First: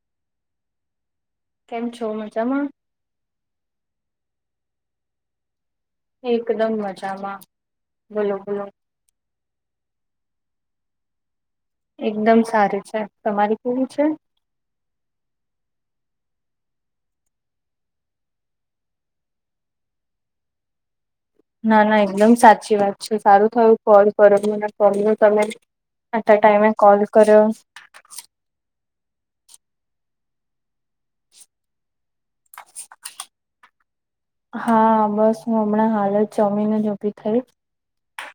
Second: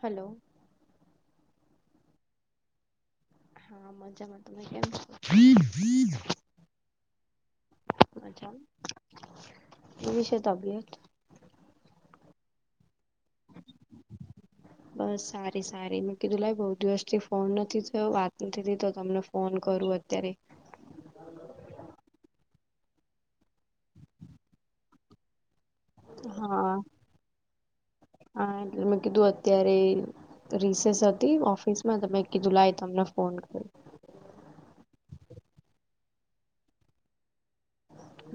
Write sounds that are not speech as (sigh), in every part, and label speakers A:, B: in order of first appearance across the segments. A: Hello.
B: કેમ છો મજામાં.
A: હા મજામાં તમે કેમ છે.
B: એકદમ મજામાં બોલો
A: મજા
B: બોલો.
A: કેવી છે તબિયત.
B: એકદમ સારી છે તમારે કેવી છે.
A: (unintelligible) બસ સારી સારી મેં કીધું લાઈ બહુ દિવસ થી ફોન નથી થઈ વાત નથી થતો તમને. ફોન કરું અત્યારે.
B: ના ના એકદમ સાચી વાત છે સારું થયું કોલ કરો મને કો તમે. આટલા ટાઈમે
A: હા
B: કોલ કર્યો.
A: હા એટલે મેં કીધું અત્યારે. રિસેસ હતી ઓફિસ માં તમે કીધું લાય તમને ફોન કરું.
B: હા બસ હું હમણાં હાલ જ જમીને જ ઊભી થઈ.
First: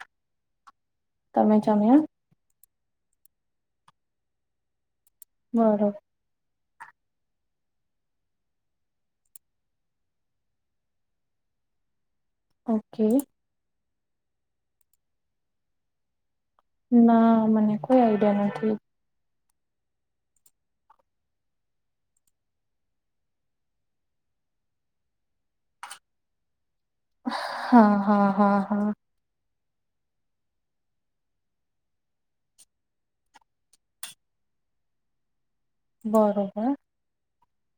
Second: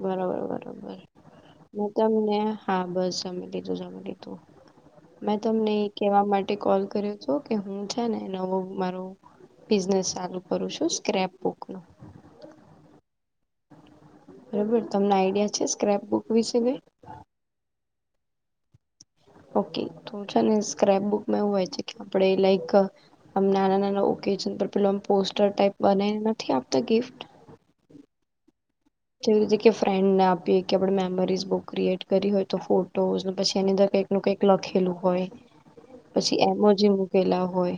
A: બરોબર બરોબર
B: તમે
A: હું
B: જમ્યા?
A: તમને હા બસ જમી લીધુ જમી લીધું. મેં તમને
B: બરોબર
A: કેવા માટે કોલ કર્યો. જોકે હું છે ને નવો મારો બિઝનેસ ચાલુ કરું છું સ્ક્રેપ બુક નું.
B: ઓકે.
A: બરાબર તમને આઈડિયા છે સ્ક્રેપ બુક વિશે કઈ.
B: ના મને કોઈ આઈડિયા નથી.
A: ઓકે તો છે ને સ્ક્રેપ બુકમાં એવું છે કે આપણે લાઈક. આમ નાના નાના ઓકેજન પર પેમ પોસ્ટર ટાઈપ બનાવીને નથી આપતા ગિફ્ટ.
B: હા હા હા હા.
A: જેવી રીતે કે ફ્રેન્ડને આપીએ કે આપણે મેમરીઝ બુક ક્રિએટ કરી હોય તો ફોટોઝને પછી એની અંદર કઈક કંઈક લખેલું હોય. પછી
B: બરોબર
A: એમોજી મૂકેલા હોય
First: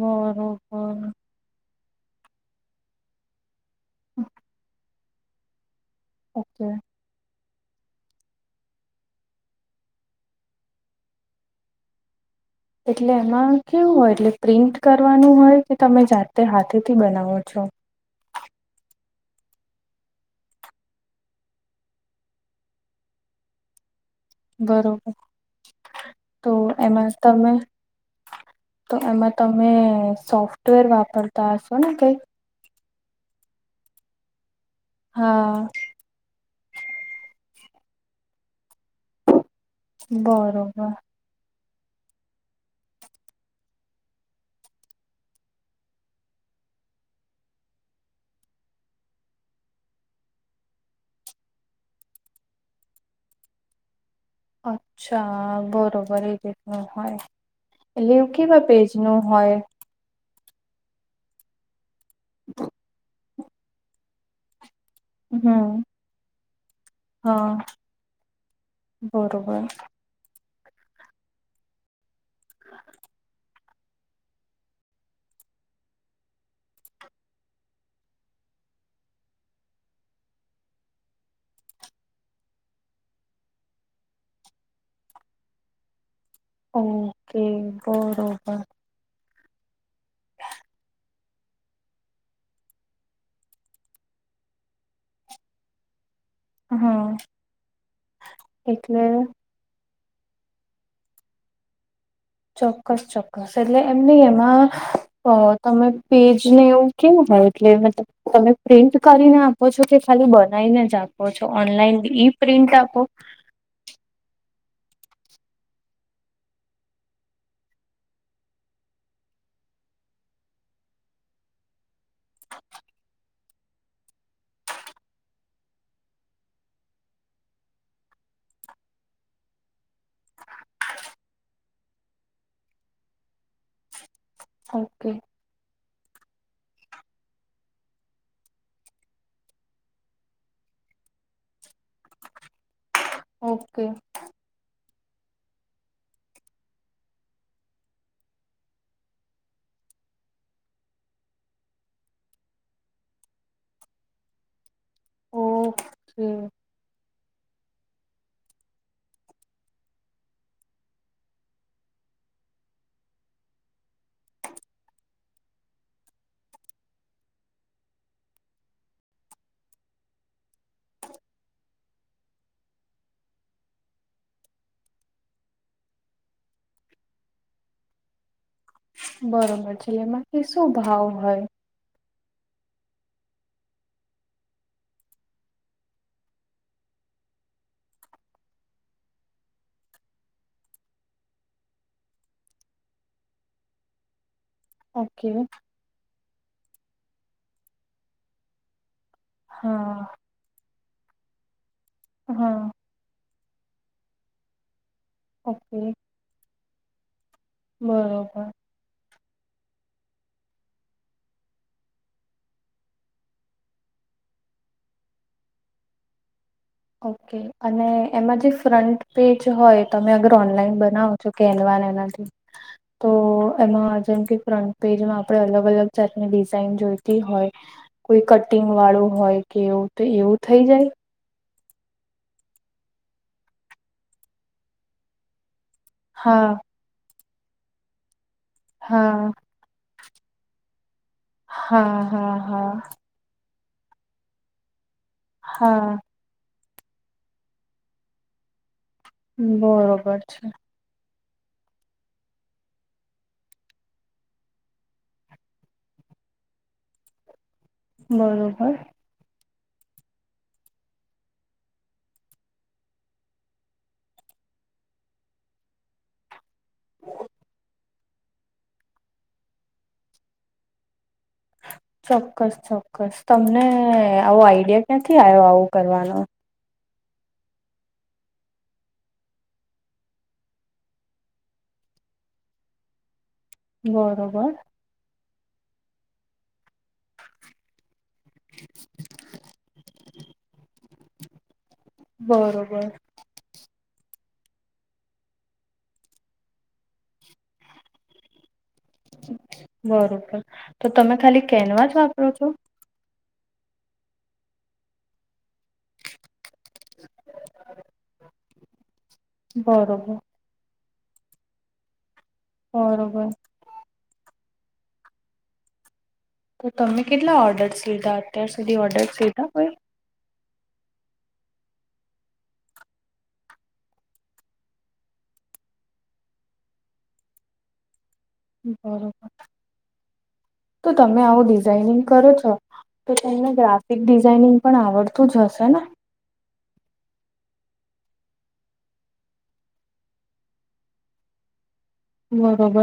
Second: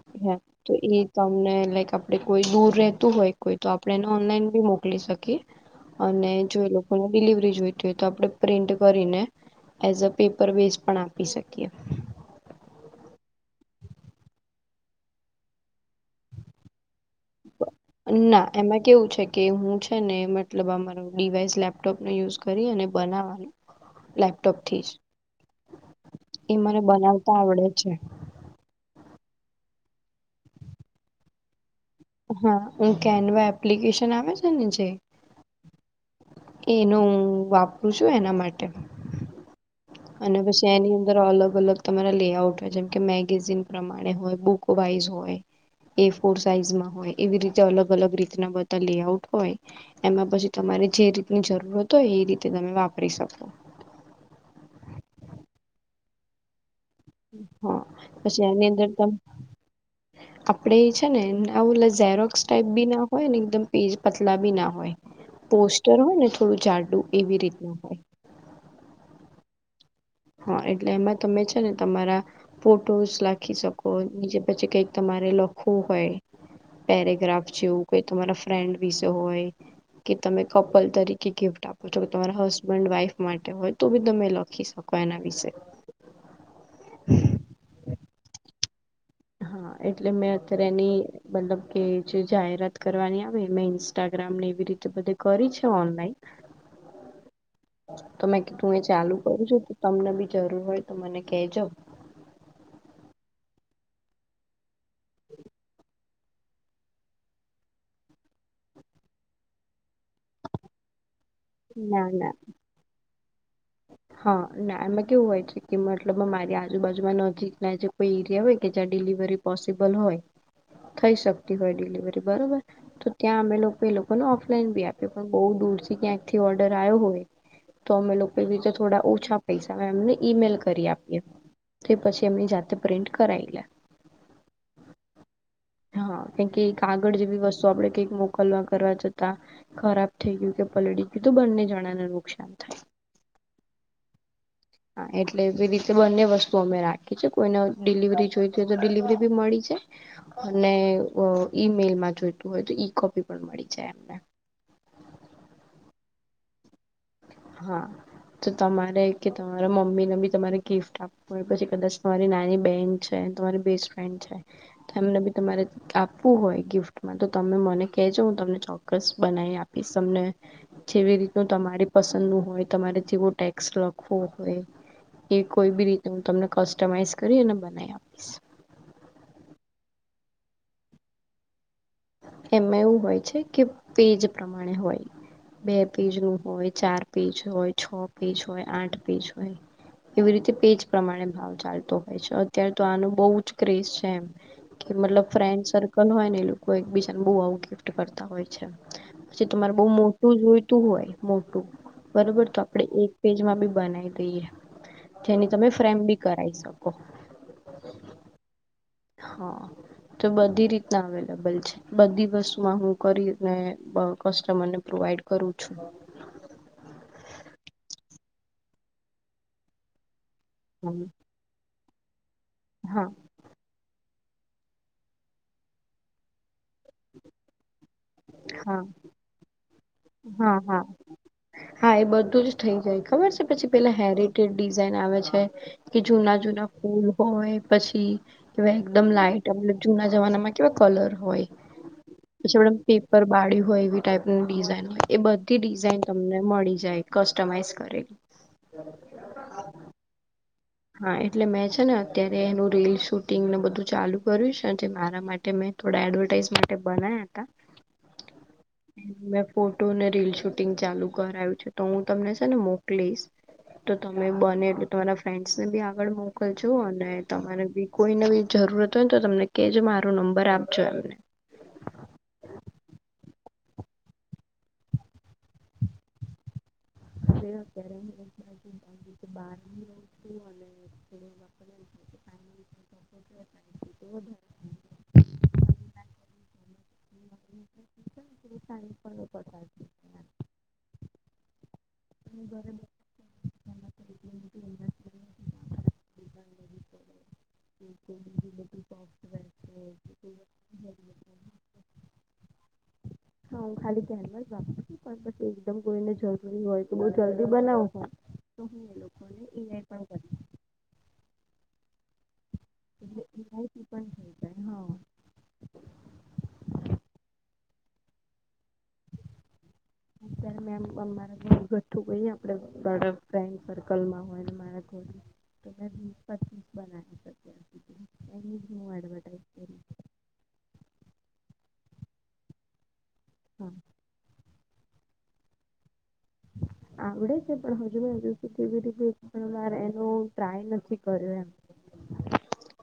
B: બરોબર
A: હા તો એ કામ ને લાઈક આપણે કોઈ દૂર રહેતું હોય કોઈ તો આપણે એને ઓનલાઈન બી મોકલી શકીએ. અને જો
B: ઓકે.
A: એ લોકોને ડિલિવરી જોઈતી હોય તો આપણે પ્રિન્ટ કરીને. એઝ અ પેપર બેઝ પણ આપી શકીએ.
B: એટલે એમાં કેવું હોય એટલે પ્રિન્ટ કરવાનું હોય કે તમે જાતે હાથેથી બનાવો છો.
A: ના એમાં કેવું છે કે હું છે ને મતલબ અમારો ડિવાઈસ લેપટોપ ને યુઝ કર કરી અને બનાવાનું લેપ ટોપ થી જ
B: બરોબર તો
A: એ મને
B: એમાં
A: બનાવતા
B: તમે
A: આવડે છે.
B: તો એમાં તમે સોફ્ટવેર વાપરતા હશો ને કઈ.
A: હા હું કેનવા એપ્લિકેશન આવે ને જે.
B: હા.
A: એનો હું વાપરું છું એના માટે. અને પછી
B: બરોબર
A: એની અંદર અલગ અલગ તમારા લેઆઉટ હોય જેમ કે મેગેઝિન પ્રમાણે હોય બુક વાઈઝ હોય. એ ફોર સાઈઝમાં હોય એવી રીતે અલગ અલગ રીતના બધા લેઆઉટ હોય. એમાં પછી તમારે જે રીતની જરૂરત હોય એ રીતે તમે વાપરી શકો.
B: અચ્છા બરોબર. હોય
A: હા
B: (unintelligible) કેવા પેજ નું હોય
A: આપણે એ છે ને આવું ઓલા ઝેરોક્સ ટાઈપ બી ના હોય. હોય ને એકદમ પેજ પતલા બી ના હોય
B: હમ
A: પોસ્ટર હોય ને થોડું જાડું એવી
B: હા
A: રીતના હોય.
B: બરોબર.
A: હા એટલે એમાં તમે છે ને તમારા ફોટોસ રાખી શકો નીચે પછી કઈક તમારે લખવું હોય. પેરેગ્રાફ જેવું કોઈ તમારા ફ્રેન્ડ વિશે હોય. કે તમે કપલ તરીકે ગિફ્ટ આપો છો, કે તમારા હસબન્ડ વાઈફ માટે હોય તો ભી તમે લખી શકો. કોના વિશે,
B: (unintelligible)
A: હા એટલે મેં અત્યારે એની, મતલબ કે જે જાહેરાત કરવાની આવે મેં ઇન્સ્ટાગ્રામ ને એવી રીતે બધે કરી છે, ઓનલાઈન
B: હા
A: તમેં કી તું એ
B: એટલે
A: ચાલુ કરું છું, તમને ભી જરૂર હોય તો મને કેજો.
B: ચોક્કસ ચોક્કસ એટલે એમ નહીં એમાં તમે. પેજને એવું કેવું હોય એટલે મતલબ, તમે પ્રિન્ટ કરીને આપો છો કે ખાલી બનાવીને જ આપો. ઓછી ઓનલાઈન
A: ના
B: ઈ
A: ના
B: પ્રિન્ટ આપો,
A: હા ના એમાં કેવું હોય છે, કે મતલબ મારી આજુબાજુમાં નજીક છે. કોઈ એરિયા હોય કે જ્યાં ડિલિવરી પોસિબલ હોય થઈ શકતી હોય ડિલિવરી બરોબર, તો ત્યાં અમે લોકો એ લોકોને ઓફલાઈન ભી આપી પણ બહુ દૂરથી ક્યાંક થી ઓર્ડર આવ્યો હોય, અમે લોકો એ રીતે થોડા ઓછા પૈસા એમને ઈમેલ કરી આપીએ, તો પછી એમની જાતે પ્રિન્ટ કરાવી લે,
B: ઓકે.
A: હા કે કે આગળ જેવી વસ્તુ આપણે કંઈક મોકલવા કરવા જતા, ખરાબ થઈ ગયું કે પલળી ગયું તો બંને જણાને નુકસાન થાય,
B: ઓકે.
A: હા એટલે એ રીતે બંને વસ્તુ અમે રાખી છે, કોઈને ડિલિવરી જોઈતી હોય તો ડિલિવરી ભી મળી જાય. અને અ.. ઈમેલમાં જોઈતું હોય, તો ઈ કોપી પણ મળી જાય એમને
B: ઓકે
A: હા તો તમારે કે તમારા મમ્મીને ભી તમારે ગિફ્ટ આપવું હોય, પછી કદાચ તમારી નાની બહેન છે, તમારી બેસ્ટ ફ્રેન્ડ છે, એમને ભી તમારે આપવું હોય, ગિફ્ટમાં તો તમે મને કહેજો, હું તમને ચોક્કસ બનાવી આપીશ, તમને જેવી રીતનું તમારી પસંદનું હોય, તમારે જેવો ટેક્સ લખવો હોય એ કોઈ બી રીતે હું તમને કસ્ટમાઈઝ કરી અને બનાવી આપીશ.
B: બરોબર છે, લે એમાંથી શું ભાવ હોય?
A: એમાં એવું હોય છે, કે પેજ પ્રમાણે હોય બે પેજો હોય, ચાર પેજ હોય, છ પેજ હોય, આઠ પેજ હોય. આવી રીતે પેજ પ્રમાણે ભાવ ચાલતો હોય છે, અત્યારે તો આનો બહુ જ ક્રેઝ છે, એમ કે
B: ઓકે
A: મતલબ ફ્રેન્ડ સર્કલ હોય ને, એ લોકો એક-બીજાને બહુ આવું ગિફ્ટ કરતા હોય. પછી તમારે બઉ
B: હા
A: મોટું જોઈતું હોય, મોટું બરોબર
B: હા
A: તો આપડે એક પેજમાં ભી બનાવી દઈએ, જેની તમે
B: ઓકે
A: ફ્રેમ ભી કરાઈ શકો.
B: બરોબર
A: હા તો બધી રીતના અવેલેબલ છે, બધી વસ્તુમાં હું કરીને અ, કસ્ટમરને પ્રોવાઈડ કરું છું.
B: ઓકે અને એમાં જે ફ્રન્ટ પેજ હોય, તમે અગર ઓનલાઈન બનાવો જો કેનવા એનાથી,
A: હા
B: તો એમાં જેમ કે ફ્રન્ટ પેજમાં આપણે અલગ-અલગ જાતની જોઈતી હોય કોઈ કટિંગ વાળું હોય કેવું
A: હા-હા હા, એ બધું જ થઇ જાય, ખબર છે પછી પેલા હેરિટેજ ડિઝાઇન આવે છે. કે
B: હા
A: જૂના-જૂના ફૂલ હોય, પછી એવા એકદમ
B: હા
A: લાઈટ આપડે જૂના જમાનામાં કેવા કલર હોય,
B: હા હા
A: પછી
B: હા
A: આપડે પી પર પાડી હોય એવી ટાઈપનું ડિઝાઇન હોય, એ બધી
B: હા
A: ડિઝાઇન તમને મળી જાય, કસ્ટમાઈઝ કરેલી (inaudible)
B: બરોબર છે.
A: હા, એટલે મેં છે ને અત્યારે એનું રીલ શૂટિંગ ને બધું ચાલુ કર્યું છે, જે મારા માટે મેં થોડા એડવરટાઈઝ માટે બનાયા તા
B: બરોબર
A: મેં ફોટો ને રીલ શૂટિંગ ચાલુ કરાયું છે, તો હું તમને છે ને મોકલીશ તો તમે બને એટલુ તમારા ફ્રેન્ડ્ સ ને બી આગળ મોકલજો અને તમારે બી કોઈને બી જરૂરત હોય ને તો તમને કેજો મારો નંબર આપજો એમને
B: ચોક્કસ-ચોક્કસ, તમને.. આવો આઈડિયા ક્યાંથી આયો આવું કરવાનો?
A: હું અત્યારે (unintelligible) બાર છું અને નીકળું એટલે (inaudible)
B: બરોબર
A: (unintelligible)
B: બરોબર
A: બીજું બધું
B: બરોબર તો તમે ખાલી કેનવા જ વાપરો છો?
A: હા હું ખાલી કેનવા જ વાપરુ છું. પણ પછી એકદમ કોઈને જરૂરી હોય તો બહુ જલ્દી બનાવ હોય તો હું એ લોકો
B: બરોબર બરોબર
A: ઈ પણ થઈ જાય. હા
B: તો તમે કેટલા ઓડર્સ લીધા? અત્યાર સુધી ઓડર્સ લીધું કોઈ?
A: (inaudible) ત્યારે મેમ અમારે ઘરગથ્થુ કહીએ આપડ (unintelligible) ફ્રેન્ડસર્કલમાં હોયને મારા ઘરે (unintelligible) પછી જ બનાવી શકીએ
B: બરોબર તો તમે આવું ડિઝાઇનિંગ કરો છો? તો તમને
A: હા
B: ગ્રાફિક ડિઝાઇનિંગ પણ આવડતું જ હશે ને?
A: (inaudible) આવડે છે પણ હજુ મેં હજી સુધી (unintelligible) એક પણ વાર એનું ટ્રાય નથી કર્યું એમ
B: બરોબર,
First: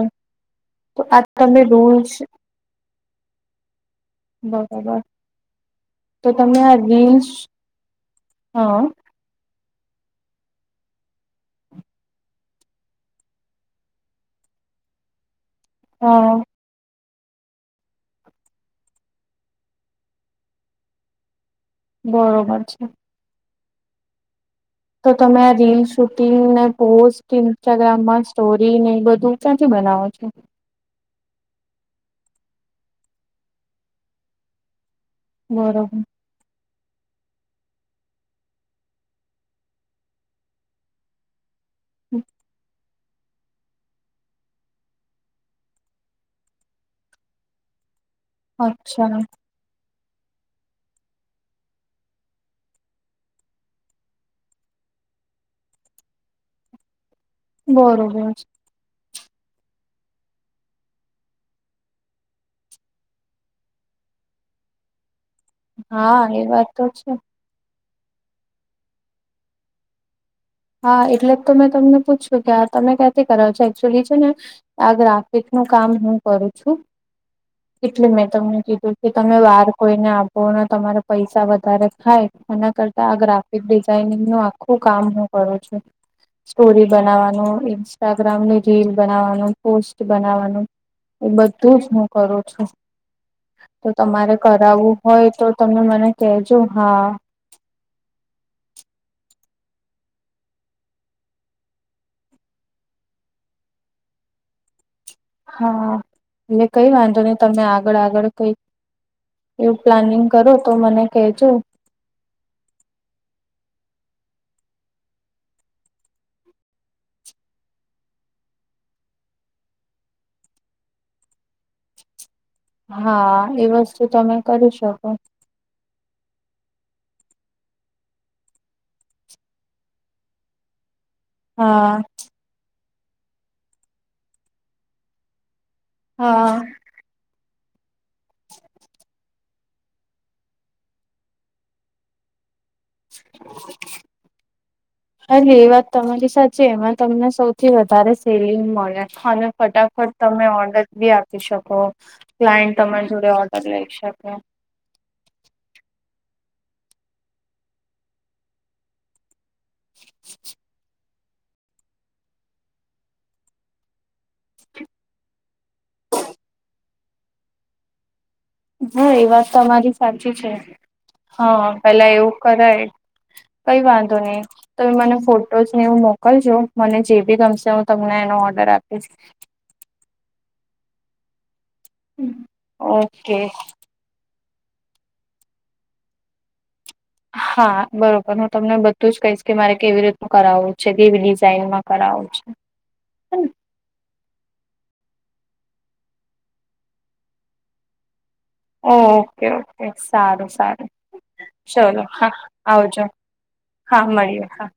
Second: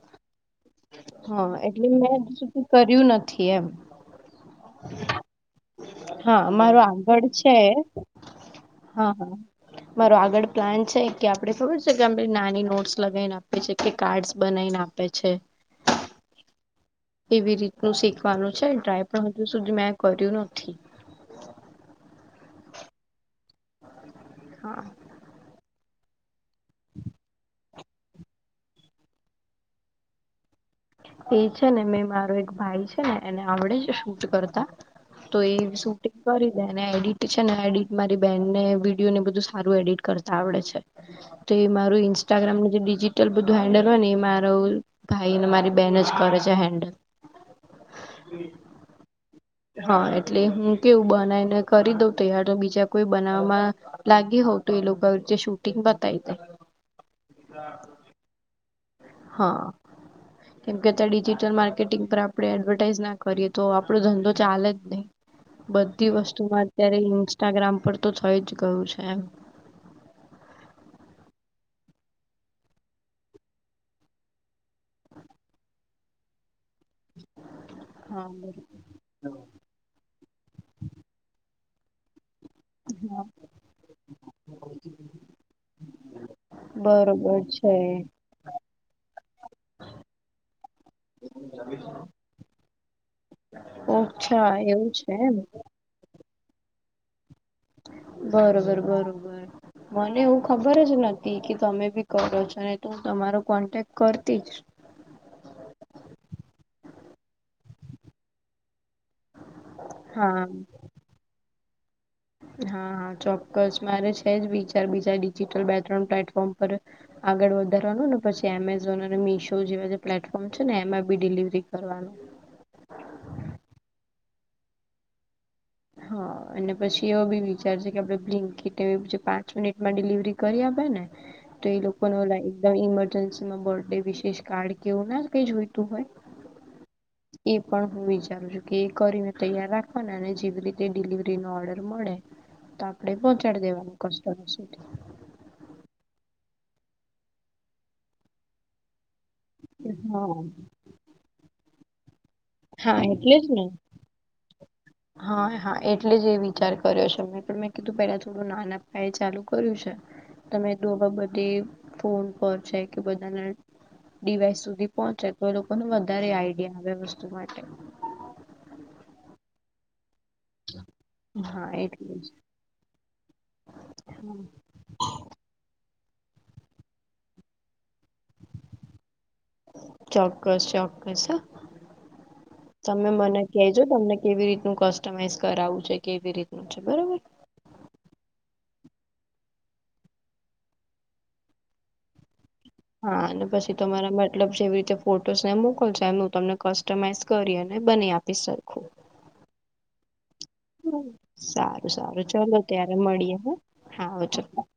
B: તો આજ
A: હા
B: તમે
A: એટલે
B: રોજ
A: મેં હજુ સુધી કર્યું નથી એમ
B: બરોબર તો
A: હા,
B: તમે આ
A: મારું આંગળ
B: રીલ્સ
A: છે, હા આ. મારો આગળ પ્લાન છે કે આપડે ખબર છે કે આ નાની નોટ્સ લગાઇને આપીએ છીએ કે કાર્ડ્સ બનાઇને આ પીએ છે.
B: હ‌હ અ
A: એવી રીતનું શીખવાનું છેને ટ્રાય પણ હજુ સુધી મેં કર્યું નથી.
B: બરોબર છે.
A: હા.
B: તો તમે આ રીલ, શૂટિંગને પોસ્ટિંગ ઇન્સ્ટાગ્રામમાં સ્ટોરીને એ બધું ક્યાંથી બનાવો છો?
A: એ છે ને મેં મારો એક ભાઈ છે ને એને આવડે જ શૂટ કરતા તો એ
B: બરોબર
A: શૂટિંગ કરી દે ને એડિટ છે ને એડિટ મારી બેહેનને વિડીયોને એ બધું સારું એડિટ કરતાં આવડે છે તો એ મારું ઇન્સ્ટાગ્રામ જે ડિજિટલ બધું હેન્ડલ હોયને એ મારો ભાઈને મારી બેન જ કરે છે હેન્ડલ.
B: અચ્છા.
A: હા એટલે હું કેવું બનાઈને કરી દઉં તૈયાર તો બીજા કોઈ બનાવમાં લાગી હોઉં તો એ લોકો વરચે શૂટિંગ બતાઈ દે
B: બોરોબર
A: હ અ કેમ કે અત્યારે ડિજિટલ માર્કેટિંગ પર આપડે એડવર્ટાઈઝ ના કરીએ તો આપડો ધંધો ચાલે જ નઈ. બધી
B: હા એ
A: વસ્તુમાં
B: વાત તો
A: અત્યારે
B: છે
A: ઇન્સ્ટાગ્રામ પર તો થઈ જ ગયું છે એમ.
B: હા એટલે તો મેં તમને પૂછ્યું કે આ તમે ક્યાંથી કરો છો એકચુઅલી છે ને આ ગ્રાફિકનું કામ હું કરું છું એટલે
A: હા
B: મેં તમને કીધું કે તમે વાર કોઈને આપો ને તમારે પૈસા વધારે થાય એના કરતા આ ગ્રાફિક ડિઝઇનિંગનું આખું કામ હું કરું છું સ્ટોરી
A: બરોબર બરોબર
B: બનાવાનું,
A: છે
B: ઇન્સ્ટાગ્રામની રીલ બનાવવાનું, પોસ્ટ બનાવાનું. એ બધુજ મું કરું છું તો તમારે
A: ઓછા એવું
B: કરાવું
A: છે
B: હોય
A: એમ
B: તો તમે મને કેજો હા.
A: બરોબર, બરોબર. મને એવું ખબર જ નતિ કે તમે બી કરો છો નહીતો હું તમારો કોન્ટેક્ટ કરતી જ.
B: હા એટલે કઈ વાંધો નહી તમે આગળ આગળ કઈ એવું પ્લાનિંગ
A: હા
B: કરો તો મને કેજો.
A: (inaudible) હા, હા ચોક્કસ મારે છે જ વિચાર બીજા ડિજિટલ બે ત્રણ પ્લેટફોર્મ પર. આગળ વધારવાનું ને પછી એમેઝોન અને મીશો જેવા જે પ્લેટફોર્મ છે ને એમાં બી ડિલિવરી કરવાનું.
B: હા એ વસ્તુ તમે કરી શકો.
A: હા અને પછી એવો બી વિચાર છે કે આપડે બ્લિંકટ એવી જે પાંચ મિનિટમાં ડિલિવરી કરી આપે ને તો એ
B: હા
A: લોકોને ઓલા એકદમ ઈમરજન્સી માં બર્થ ડે વિશિષ કાર્ડ કે એવું ના કઈ જોયતું હોય.
B: હા.
A: એ પણ હું વિચારું છું કે એ કરીને તૈયાર રાખવાના અને જેવી (unintelligible) ડિલિવરી નો ઓર્ડર મળે તો આપડે પહોંચાડી દેવાનું કસ્ટમ સુધી.
B: અને એ વાત તમારી સાચી એમાં તમને સૌથી વધારે સેલિંગ મળે. અને ફટાફટ તમે ઓર્ડર બી આપી શકો. ક્લાયન્ટ
A: હા હા
B: તમારી
A: એટલે
B: જોડે
A: જ ને.
B: ઓર્ડર લઈ શકે.
A: હા હા એટલે જ એ વિચાર કર્યો છેં પણ મેં કીધું પેલા થોડું નાના એ ચાલુ કર્યું છે તમે તો આ બાબતે ફોન પહોંચે કે બધાના ડીવાઈસ સુધી પહોંચે તો એ લોકોને વધારે આઈડિયા આવે વસ્તુ માટે.
B: હા એ વાત તો તમારી સાચી છે હ
A: હા
B: પેલા
A: એટલે જ.
B: એવું કરાય કઈ વાંધો નઈ. તો મને ફોટોસ ને એવું મોકલ જો મને જે બી ગમશે હું તમને એનો ઓર્ડર આપીશ.
A: ચોક્કસ ચોક્કસ હ, તમે
B: ઓકે
A: મને કેજો તમને કેવી રીતનું કસ્ટમાઈઝ કરાવું છે, કેવી રીતનું છે બરોબર.
B: હા બરોબર હું તમને બધું જ કહીશ કે મારે કેવી રીતનું કરાવું છે કેવી ડિઝાઇનમાં કરાવું છે.
A: હા અને પછી તમારા મતલબ જેવી રીતે ફોટોસ ને મોકલશો એમ હું તમને કસ્ટમાઈઝ કરી અને બની આ (unintelligible)
B: ઓકે, ઓકે સારું. સારું,
A: સારું
B: ચલો
A: સારું
B: હા
A: ચલો ત્યારે
B: આવજો,
A: મળીએ હ
B: હા
A: આવજો
B: મળીએ, હા.